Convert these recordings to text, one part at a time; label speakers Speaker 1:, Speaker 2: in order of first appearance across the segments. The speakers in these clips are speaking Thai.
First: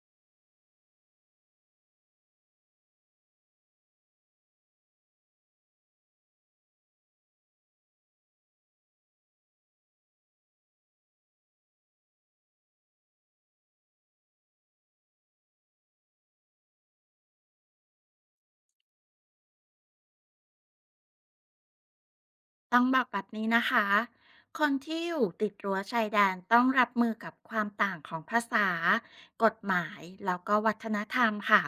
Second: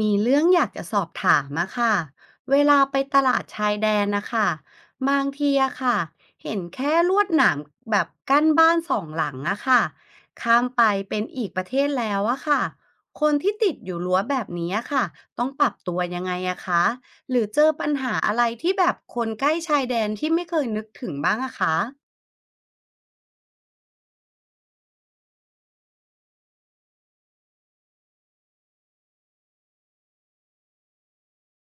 Speaker 1: มีเรื่องอยากจะสอบถามอะค่ะเวลาไปตลาดชายแดนนะคะบางทีอะค่ะเห็นแค่ลวดหนามแบบกั้นบ้านสองหลังอะค่ะข้ามไปเป็นอีกประเทศแล้วอะค่ะคนที่ติดอยู่รั้วแบบนี้อะค่ะต้องปรับตัวยังไงอะคะหรือเจอปัญหาอะไรที่แบบคนใกล้ชายแดนที่ไม่เคยนึกถึงบ้างอะคะ
Speaker 2: ต้องบอกแบบนี้นะคะ คนที่อยู่ติดรั้วชายแดนต้องรับมือกับความต่างของภาษากฎหมาย แล้วก็วัฒนธรรมค่ะ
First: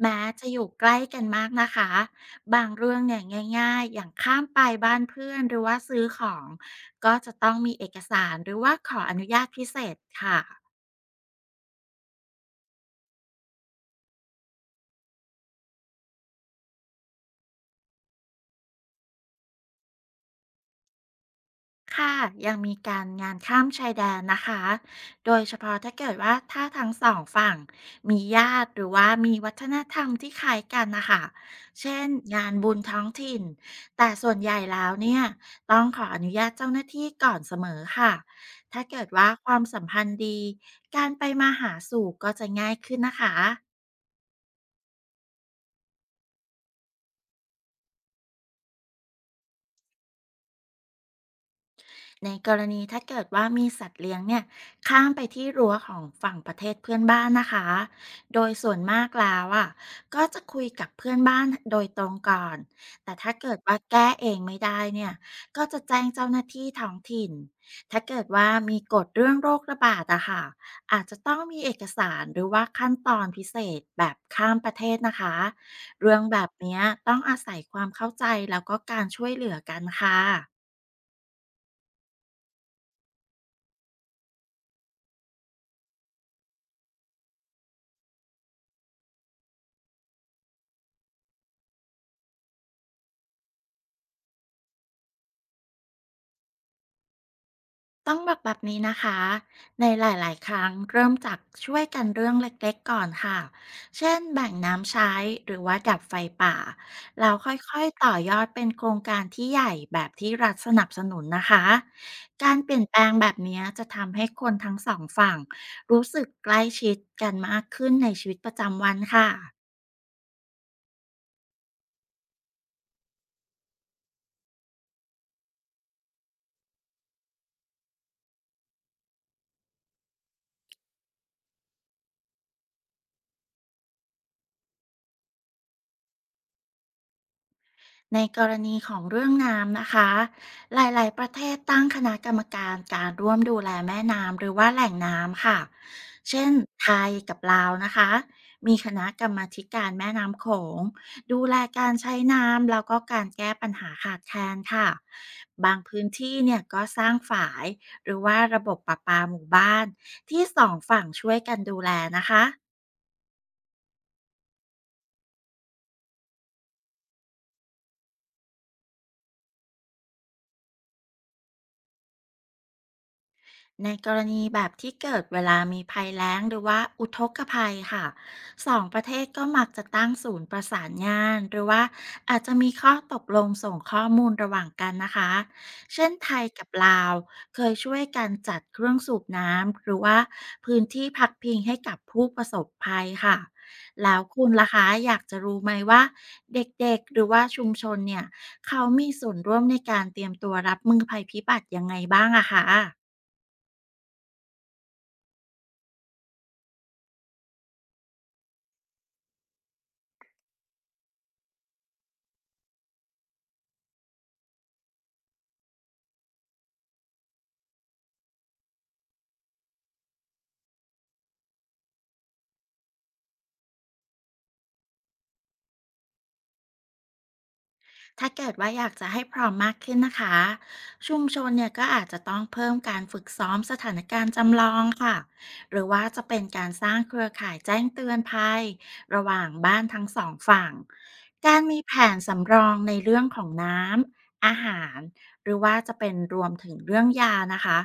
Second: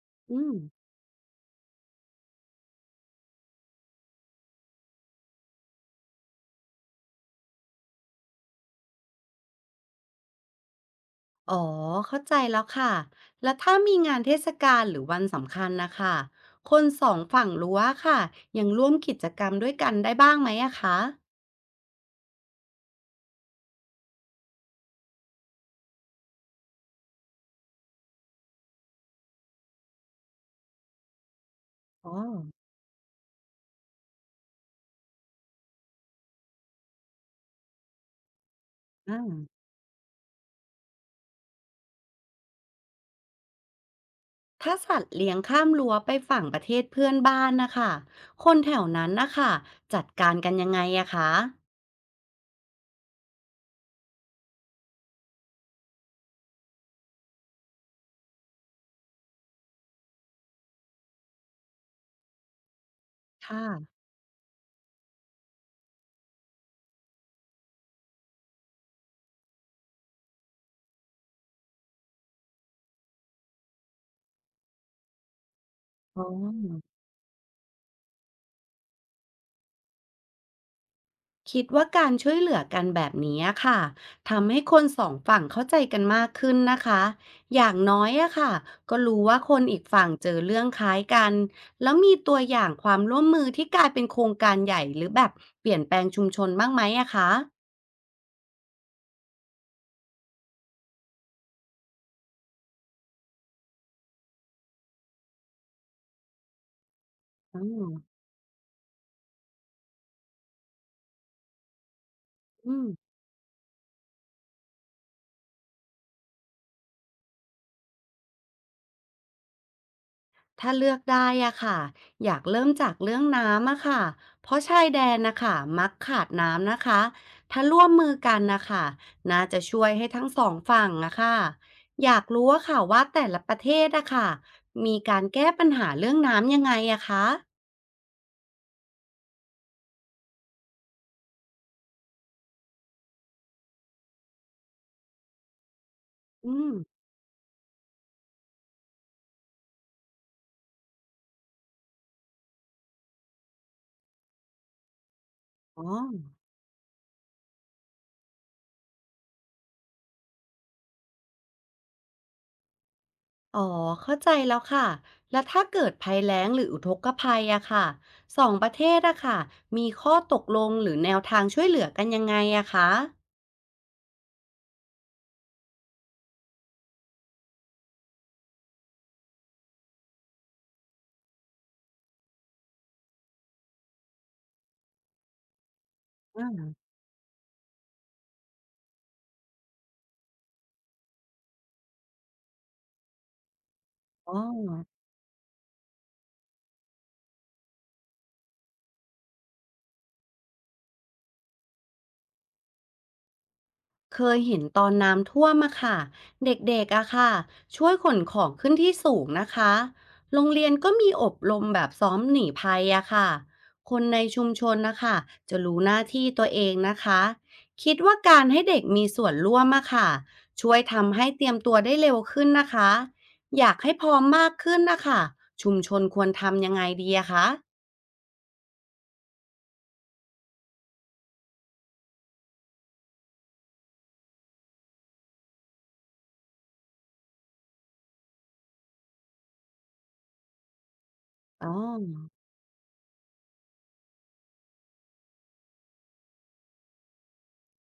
Speaker 2: แม้
Speaker 1: อื
Speaker 2: จะ
Speaker 1: ม
Speaker 2: อยู่ใกล้กันมากนะคะ บางเรื่องเนี่ยง่ายๆอย่างข้ามไปบ้านเพื่อนหรือว่าซื้อของก็จะต้องมีเอกสารหรือว่าขออนุญาตพิเศษค่ะ
Speaker 1: อ๋อเข้าใจแล้วค่ะแล้วถ้ามีงานเทศกาลหรือวันสำคัญนะคะคนสองฝั่งรั้วค่ะยังร่วมกิจกรรมด้วยกันได้บ้างไหมอะคะ
Speaker 2: ค่ะยังมีการงานข้ามชายแดนนะคะโดยเฉพาะถ้าเกิดว่าถ้าทั้งสองฝั่งมีญาติหรือว่ามีวัฒนธรรมที่คล้ายกันนะคะเช่น
Speaker 1: อ๋อ
Speaker 2: งานบุญท้องถิ่นแต่ส่วนใหญ่แล้วเนี่ยต้องขออนุญาตเจ้าหน้าที่ก่อนเสมอค่ะถ้าเกิด
Speaker 1: อ
Speaker 2: ว่าความ
Speaker 1: ่า
Speaker 2: สัมพันธ์ดีการไปมาหาสู่ก็จะง่ายขึ้นนะคะ
Speaker 1: ถ้าสัตว์เลี้ยงข้ามรั้วไปฝั่งประเทศเพื่อนบ้านนะคะคนแถวนั้นนะคะจัดการกันยังไงอะคะ
Speaker 2: ในกรณีถ้าเกิดว่ามีสัตว์เลี้ยงเนี่ยข้ามไปที่รั้วของฝั่งประเทศเพื่อนบ้านนะคะโดยส่วนมากแล้วอ่ะก็จะคุยกับเพื่อนบ้านโดยตรงก่อนแต่ถ้าเกิด
Speaker 1: ค่ะ
Speaker 2: ว่าแก้เองไม่ได้เนี่ยก็จะแจ้งเจ้าหน้าที่ท้องถิ่นถ้าเกิดว่ามีกฎเรื่องโรคระบาดอะค่ะอาจจะต้องมีเอกสารหรือว่าขั้นตอนพิเศษแบบข้ามประเทศนะคะเรื่อ
Speaker 1: อ๋
Speaker 2: งแบบเนี้ย
Speaker 1: อ
Speaker 2: ต้องอาศัยความเข้าใจแล้วก็การช่วยเหลือกันค่ะ
Speaker 1: คิดว่าการช่วยเหลือกันแบบนี้อะค่ะทำให้คนสองฝั่งเข้าใจกันมากขึ้นนะคะอย่างน้อยอะค่ะก็รู้ว่าคนอีกฝั่งเจอเรื่องคล้ายกันแล้วมีตัวอย่างความร่วมมือที่กลายเป็นโครงการใหญ่หรือแบบเปลี่ยนแปลงชุมชนบ้างไหมอะคะ
Speaker 2: ต้องบอกแบบนี้นะคะ ในหลายๆครั้งเริ่มจากช่วยกันเรื่องเล็กๆก่อนค่ะ เช่นแบ่งน้ำใช้หรือว่าดับไฟป่าแล้วค
Speaker 1: อ๋อ
Speaker 2: ่อยๆต่อยอดเป็นโครงการที่ใหญ่แบบที่รัฐสนับสนุนนะคะ การเป
Speaker 1: อื
Speaker 2: ลี่ยน
Speaker 1: ม
Speaker 2: แปลงแบบนี้จะทำให้คนทั้งสองฝั่งรู้สึกใกล้ชิดกันมากขึ้นในชีวิตประจำวันค่ะ
Speaker 1: ถ้าเลือกได้อะค่ะอยากเริ่มจากเรื่องน้ำอะค่ะเพราะชายแดนนะคะมักขาดน้ำนะคะถ้าร่วมมือกันนะคะน่าจะช่วยให้ทั้งสองฝั่งอะค่ะอยากรู้อะค่ะว่าแต่ละประเทศอะค่ะมีการแก้ปัญหาเรื่องน้ำยังไงอะคะ
Speaker 2: ในกรณีของเรื่องน้ำนะคะ หลายๆประเทศตั้งคณะกรรมการการร่วมดูแลแม่น้ำหรือว่าแหล่งน้ำค่ะ เช่น
Speaker 1: อืม
Speaker 2: ไทยกับลาวนะคะ มีคณะกรรมาธิการแม่น้ำโขงดูแลการใช้น้ำแล้วก็การแก้ปัญหาขาดแคลนค่ะบาง
Speaker 1: อ๋อ
Speaker 2: พื้นที่เนี่ยก็สร้างฝายหรือว่าระบบประปาหมู่บ้านที่สองฝั่งช่วยกันดูแลนะคะ
Speaker 1: อ๋อเข้าใจแล้วค่ะแล้วถ้าเกิดภัยแล้งหรืออุทกภัยอะค่ะสองประเทศอะค่ะมีข้อตกลงหรือแนวทางช่วยเหลือกันยังไงอะคะ
Speaker 2: ในกรณีแบบที่เกิดเวลามีภัยแล้งหรือว่าอุทกภัยค่ะสองประเทศก็มักจะตั้งศูนย์ประสานงานหรือว่าอาจจะมีข้อตกลงส่งข้อมูลระหว่างกันนะคะเช่นไทย
Speaker 1: อ่า
Speaker 2: กับลาวเคยช่วยกันจัดเครื่องสูบน้ำหรือว่าพื้นที่พักพิงให้กับผู้ประสบภัยค่ะแล้ว
Speaker 1: อ๋อ
Speaker 2: คุณล่ะคะอยากจะรู้ไหมว่าเด็กๆหรือว่าชุมชนเนี่ยเขามีส่วนร่วมในการเตรียมตัวรับมือภัยพิบัติยังไงบ้างอะคะ
Speaker 1: เคยเห็นตอนน้ำท่วมอะค่ะเด็กๆอะค่ะช่วยขนของขึ้นที่สูงนะคะโรงเรียนก็มีอบรมแบบซ้อมหนีภัยอะค่ะคนในชุมชนนะคะจะรู้หน้าที่ตัวเองนะคะคิดว่าการให้เด็กมีส่วนร่วมอะค่ะช่วยทำให้เตรียมตัวได้เร็วขึ้นนะคะอยากให้พร้อมมากขึ้นนะคะชุมชนควรทำยังไงดีอะคะ
Speaker 2: ถ้าเกิดว่าอยากจะให้พร้อมมากขึ้นนะคะชุมชนเนี่ยก็อาจจะต้องเพิ่มการฝึกซ้อมสถานการณ์จำลองค่ะหรือว่าจะเป็นการสร้างเครือข่ายแจ้งเตือนภัยระหว่างบ้านทั้งสองฝั่งการ
Speaker 1: อ๋อ
Speaker 2: มีแผนสำรองในเรื่องของน้ำอาหารหรือว่าจะเป็นรวมถึงเรื่องยานะคะ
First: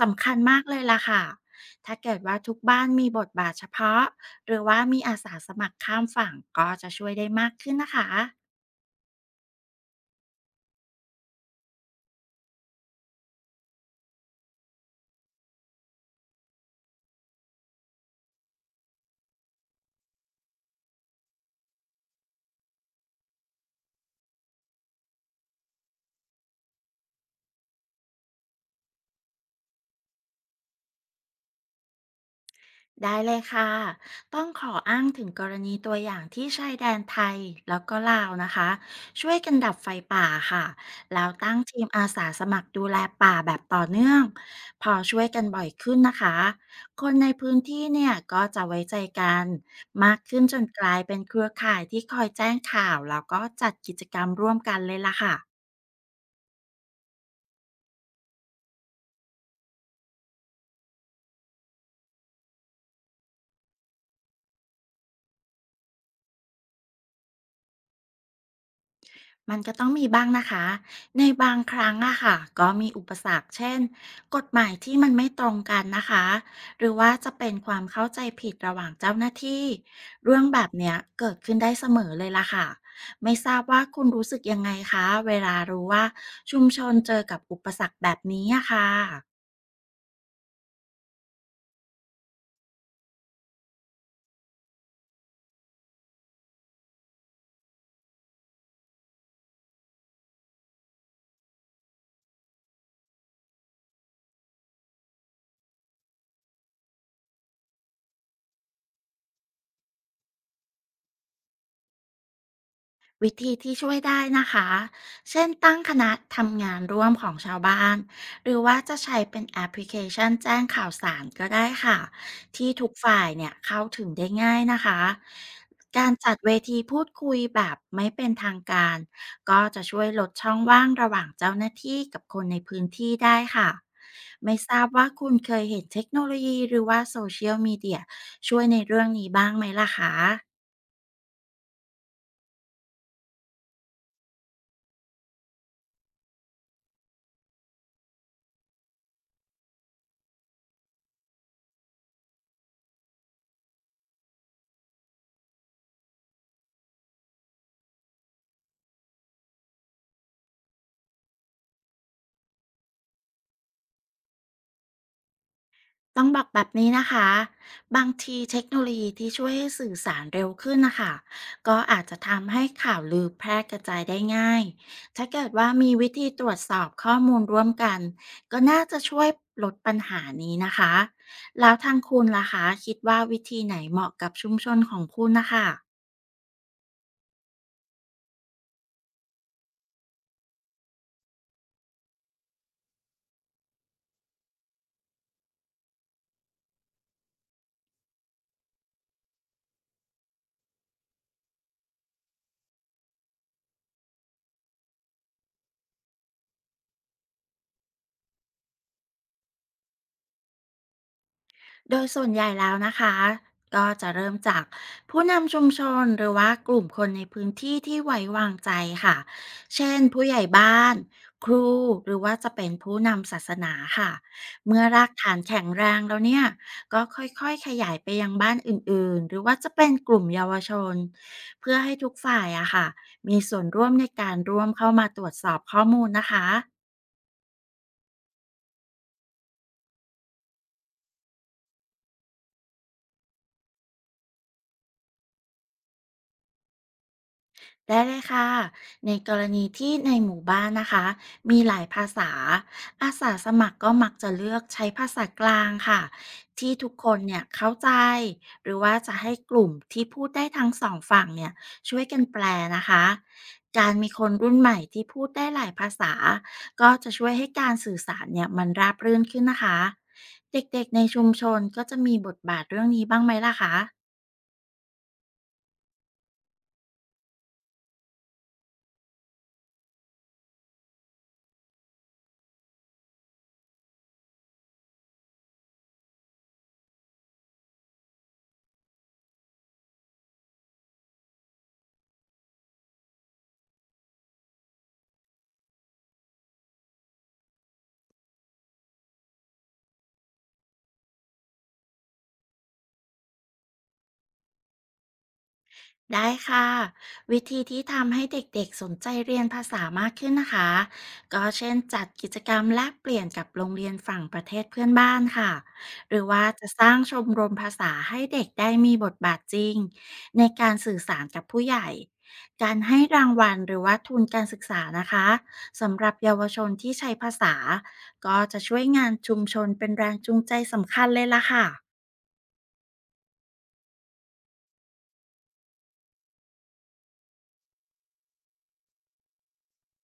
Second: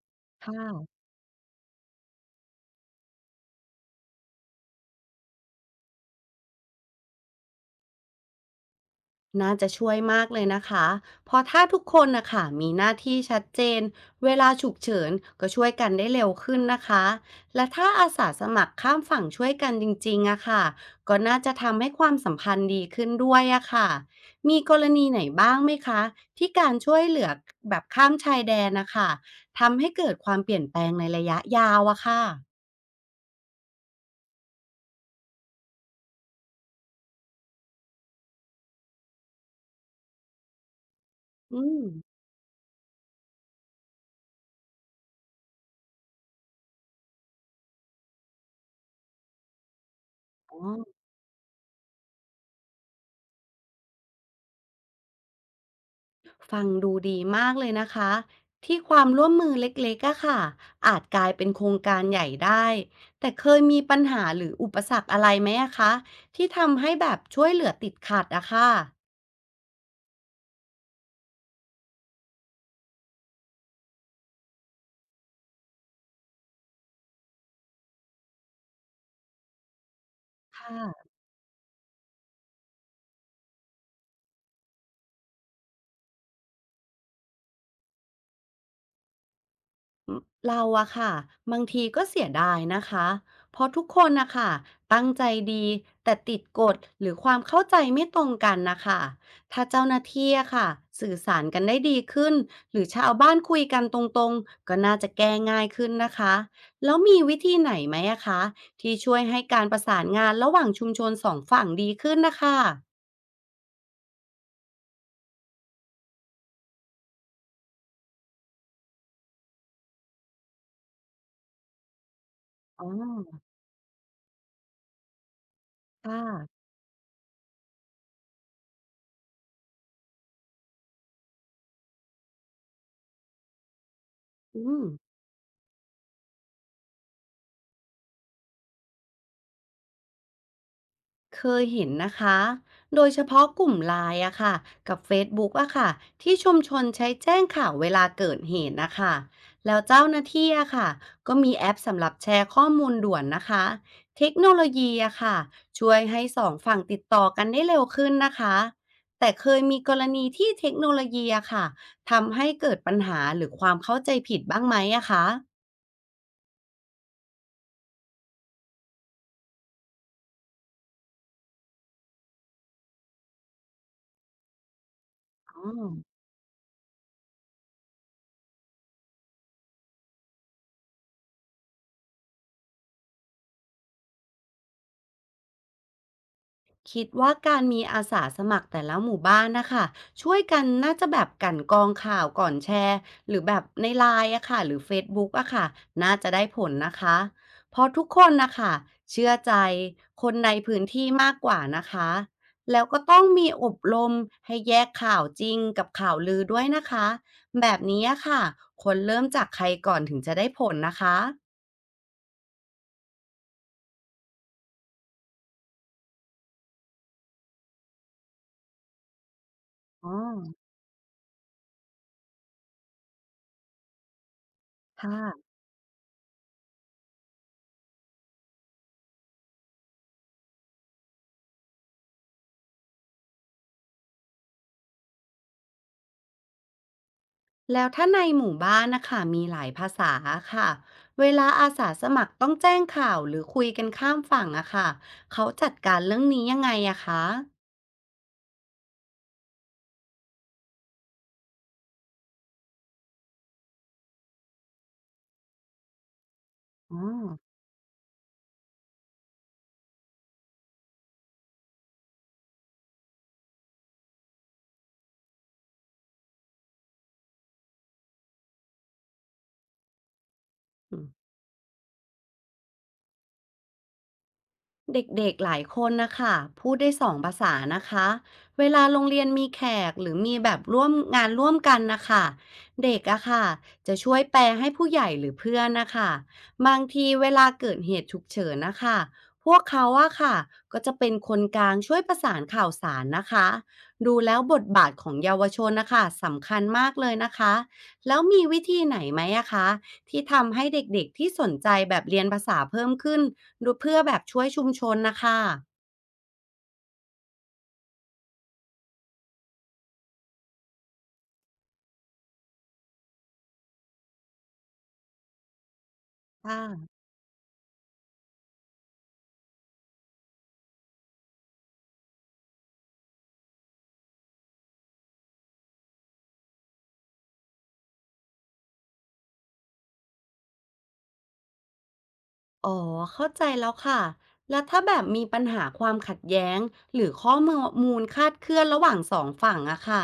Speaker 2: สำคัญ
Speaker 1: ค
Speaker 2: มากเลย
Speaker 1: ่ะ
Speaker 2: ล่ะค่ะถ้าเกิดว่าทุกบ้านมีบทบาทเฉพาะหรือว่ามีอาสาสมัครข้ามฝั่งก็จะช่วยได้มากขึ้นนะคะ
Speaker 1: น่าจะช่วยมากเลยนะคะเพราะถ้าทุกคนนะคะมีหน้าที่ชัดเจนเวลาฉุกเฉินก็ช่วยกันได้เร็วขึ้นนะคะ และถ้าอาสาสมัครข้ามฝั่งช่วยกันจริงๆอะค่ะก็น่าจะทำให้ความสัมพันธ์ดีขึ้นด้วยอะค่ะมีกรณีไหนบ้างไหมคะที่การช่วยเหลือแบบข้ามชายแดนนะคะทำให้เกิดความเปลี่ยนแปลงในระยะยาวอะค่ะ
Speaker 2: ได้เลยค่ะ ต้องขออ้างถึงกรณีตัวอย่างที่ชายแดนไทยแล้วก็ลาวนะคะช่วยกันดับไฟป่าค่ะแล้วตั้ง
Speaker 1: อื
Speaker 2: ที
Speaker 1: ม
Speaker 2: มอาสาสมัครดูแลป่าแบบต่อเนื่องพอช่วยกันบ่อยขึ้นนะคะคนในพื้นที่เนี่ยก็จะไว้ใจกันมากขึ้นจ
Speaker 1: อ๋อ
Speaker 2: นกลายเป็นเครือข่ายที่คอยแจ้งข่าวแล้วก็จัดกิจกรรมร่วมกันเลยล่ะค่ะ
Speaker 1: ฟังดูดีมากเลยนะคะที่ความร่วมมือเล็กๆอะค่ะอาจกลายเป็นโครงการใหญ่ได้แต่เคยมีปัญหาหรืออุปสรรคอะไรไหมอะคะที่ทำให้แบบช่วยเหลือติดขัดอะค่ะ
Speaker 2: มันก็ต้องมีบ้างนะคะ ในบางครั้งอะค่ะก็มีอุปสรรคเช่นกฎหมายที่มันไม่ตรงกันนะคะหรือว่าจะเป็นความเข้าใจผิดระหว่างเจ้าหน้าที่เรื่องแบบเนี้ย
Speaker 1: ค่ะ
Speaker 2: เกิดขึ้นได้เสมอเลยล่ะค่ะไม่ทราบว่าคุณรู้สึกยังไงคะเวลารู้ว่าชุมชนเจอกับอุปสรรคแบบนี้อะค่ะ
Speaker 1: เราอะค่ะบางทีก็เสียดายนะคะเพราะทุกคนนะคะตั้งใจดีแต่ติดกฎหรือความเข้าใจไม่ตรงกันนะคะถ้าเจ้าหน้าที่อะค่ะสื่อสารกันได้ดีขึ้นหรือชาวบ้านคุยกันตรงๆก็น่าจะแก้ง่ายขึ้นนะคะแล้วมีวิธีไหนไหมอะคะที่ช่วยให้การประสานงานระหว่างชุมชนสองฝั่งดีขึ้นนะคะ
Speaker 2: วิธีที่ช่วยได้นะคะ เช่นตั้งคณะทำงานร่วมของชาวบ้าน หรือว่าจะใช้เป็นแอปพลิเคชันแจ้งข่าวสารก็ได้ค่ะ ที่
Speaker 1: อ๋
Speaker 2: ทุกฝ่าย
Speaker 1: อ
Speaker 2: เนี่ยเข้าถึงได้ง่ายนะคะ การ
Speaker 1: ค่ะ
Speaker 2: จัดเวทีพูดคุยแบบไม่เป็นทางการ ก็จะช่วยลดช่องว่างระหว่างเจ้าหน้าที่กับคนในพื้นที่ได้ค่ะ ไม่
Speaker 1: อื
Speaker 2: ทรา
Speaker 1: ม
Speaker 2: บว่าคุณเคยเห็นเทคโนโลยีหรือว่าโซเชียลมีเดียช่วยในเรื่องนี้บ้างไหมล่ะคะ
Speaker 1: เคยเห็นนะคะ โดยเฉพาะกลุ่มไลน์อะค่ะกับ Facebook อะค่ะที่ชุมชนใช้แจ้งข่าวเวลาเกิดเหตุนะคะแล้วเจ้าหน้าที่อะค่ะก็มีแอปสำหรับแชร์ข้อมูลด่วนนะคะเทคโนโลยีอะค่ะช่วยให้สองฝั่งติดต่อกันได้เร็วขึ้นนะคะแต่เคยมีกรณีที่เทคโนโลยีอะค่ะทำให้เกิดปัญหาหรือความเข้าใจผิดบ้างไหมอะคะ
Speaker 2: ต้องบอกแบบนี้นะคะบางทีเทคโนโลยีที่ช่วยให้สื่อสารเร็วขึ้นนะคะก็อาจจะทำให้ข่าวลือแพร่กระจายได้ง่ายถ้าเกิด
Speaker 1: อ๋
Speaker 2: ว่า
Speaker 1: อ
Speaker 2: มีวิธีตรวจสอบข้อมูลร่วมกันก็น่าจะช่วยลดปัญหานี้นะคะแล้วทางคุณล่ะคะคิดว่าวิธีไหนเหมาะกับชุมชนของคุณนะคะ
Speaker 1: คิดว่าการมีอาสาสมัครแต่ละหมู่บ้านนะคะช่วยกันน่าจะแบบกลั่นกรองข่าวก่อนแชร์หรือแบบในไลน์อะค่ะหรือเฟซบุ๊กอะค่ะน่าจะได้ผลนะคะเพราะทุกคนนะคะเชื่อใจคนในพื้นที่มากกว่านะคะแล้วก็ต้องมีอบรมให้แยกข่าวจริงกับข่าวลือด้วยนะคะแบบนี้อะค่ะคนเริ่มจากใครก่อนถึงจะได้ผลนะคะ
Speaker 2: โดยส่วนใหญ่แล้วนะคะก็จะเริ่มจากผู้นำชุมชนหรือว่ากลุ่มคนในพื้นที่ที่ไว้วางใจค่ะเช่น
Speaker 1: อ๋อ
Speaker 2: ผู้ใหญ่บ้านครูหรือว่าจะเป็นผู้นำศาสนาค่ะเมื่อรากฐาน
Speaker 1: ค่ะ
Speaker 2: แข็งแรงแล้วเนี่ยก็ค่อยๆขยายไปยังบ้านอื่นๆหรือว่าจะเป็นกลุ่มเยาวชนเพื่อให้ทุกฝ่ายอะค่ะมีส่วนร่วมในการร่วมเข้ามาตรวจสอบข้อมูลนะคะ
Speaker 1: แล้วถ้าในหมู่บ้านนะคะมีหลายภาษาค่ะเวลาอาสาสมัครต้องแจ้งข่าวหรือคุยกันข้ามฝั่งอะค่ะเขาจัดการเรื่องนี้ยังไงอะคะ
Speaker 2: ได้เลยค่ะ ในกรณีที่ในหมู่บ้านนะคะมีหลายภาษาอาสาสมัครก็มักจะเลือกใช้ภาษากลางค่ะที่ทุกค
Speaker 1: อ๋
Speaker 2: นเนี่ยเข้าใจหรือว่าจะให้กลุ่มที่พูดได้ทั้งสองฝั่งเนี่ยช่วยกันแปลนะคะการมีคนรุ่นใหม่ที่พูดได้หลายภาษาก็จะช่วยให้การสื่อสารเนี่ยมันราบรื่นขึ้นนะคะเด็กๆในชุ
Speaker 1: อ
Speaker 2: มชนก็จะมีบทบาทเรื่องนี้บ้างไหมล่ะคะ
Speaker 1: เด็กๆหลายคนนะคะพูดได้สองภาษานะคะเวลาโรงเรียนมีแขกหรือมีแบบร่วมงานร่วมกันนะคะเด็กอะค่ะจะช่วยแปลให้ผู้ใหญ่หรือเพื่อนนะคะบางทีเวลาเกิดเหตุฉุกเฉินนะคะพวกเขาอะค่ะก็จะเป็นคนกลางช่วยประสานข่าวสารนะคะดูแล้วบทบาทของเยาวชนนะคะสำคัญมากเลยนะคะแล้วมีวิธีไหนไหมอะคะ ที่ทำให้เด็ก ๆ ที่สนใจแบบเรียนภาษาเพิ่มขึ้นดูเพื่อแบบช่วยชุมชนนะคะ
Speaker 2: ได้ค่ะวิธีที่ทำให้เด็กๆสนใจเรียนภาษามากขึ้นนะคะก็เช่นจัดกิจกรรมแลกเปลี่ยนกับโรงเรียนฝั่งประเทศเพื่อนบ้านค่ะหรือว่า
Speaker 1: ค
Speaker 2: จะสร้า
Speaker 1: ่ะ
Speaker 2: งชมรมภาษาให้เด็กได้มีบทบาทจริงในการสื่อสารกับผู้ใหญ่การให้รางวัลหรือว่าทุนการศึกษานะคะสำหรับเยาวชนที่ใช้ภาษาก็จะช่วยงานชุมชนเป็นแรงจูงใจสำคัญเลยล่ะค่ะ
Speaker 1: อ๋อเข้าใจแล้วค่ะแล้วถ้าแบบมีปัญหาความขัดแย้งหรือข้อมูลคลาดเคลื่อนระหว่างสองฝั่งอะค่ะ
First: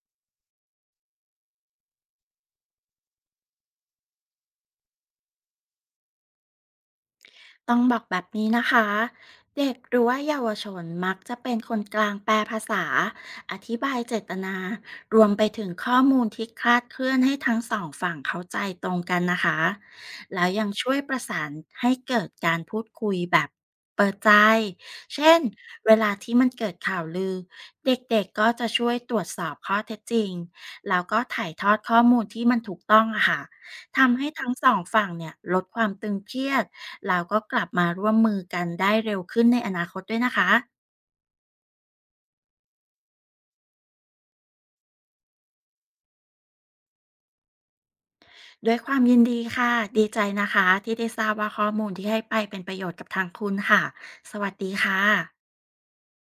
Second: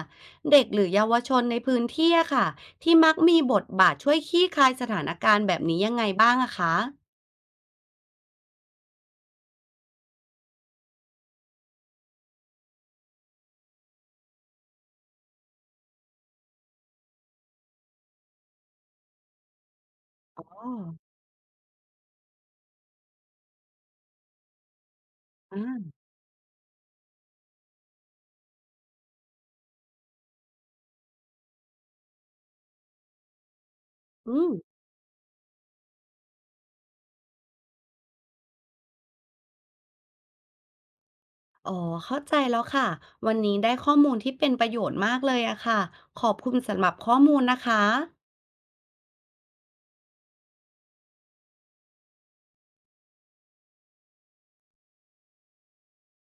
Speaker 1: เด็กหรือเยาวชนในพื้นที่อะค่ะที่มักมีบทบาทช่วยคลี่คลายสถานการณ์แบบนี้ยังไงบ้างอะคะ
Speaker 2: ต้องบอกแบบนี้นะคะเด็กหรือว่าเยาวชนมักจะเป็นคนกลางแปลภาษาอธิบายเจตนารวมไปถึงข้อมูลที่คลาดเคลื่อนให้ทั้งสองฝั่งเข้าใจตรงกันนะคะ
Speaker 1: อ๋อ
Speaker 2: แล้วยังช่วยประสานให้เกิดการพูดคุยแบบเปิดใจเช่น
Speaker 1: อ่
Speaker 2: เว
Speaker 1: า
Speaker 2: ลาที่มันเกิดข่าวลือเด็กๆก็จะช่วยตรวจสอบข้อเท็จจริงแล้วก็ถ่ายทอดข้อมูลที่มันถูกต้องอะค่ะทำให้
Speaker 1: อื
Speaker 2: ทั้
Speaker 1: ม
Speaker 2: งสองฝั่งเนี่ยลดความตึงเครียด แล้วก็กลับมาร่วมมือกันได้เร็วขึ้นในอนาคตด้วยนะคะ
Speaker 1: อ๋อ เข้าใจแล้วค่ะ วันนี้ได้ข้อมูลที่เป็นประโยชน์มากเลยอะค่ะขอบคุณสำหรับข้อมูลนะคะ
Speaker 2: ด้วยความยินดีค่ะดีใจนะคะที่ได้ทราบว่าข้อมูลที่ให้ไปเป็นประโยชน์กับทางคุณค่ะสวัสดีค่ะ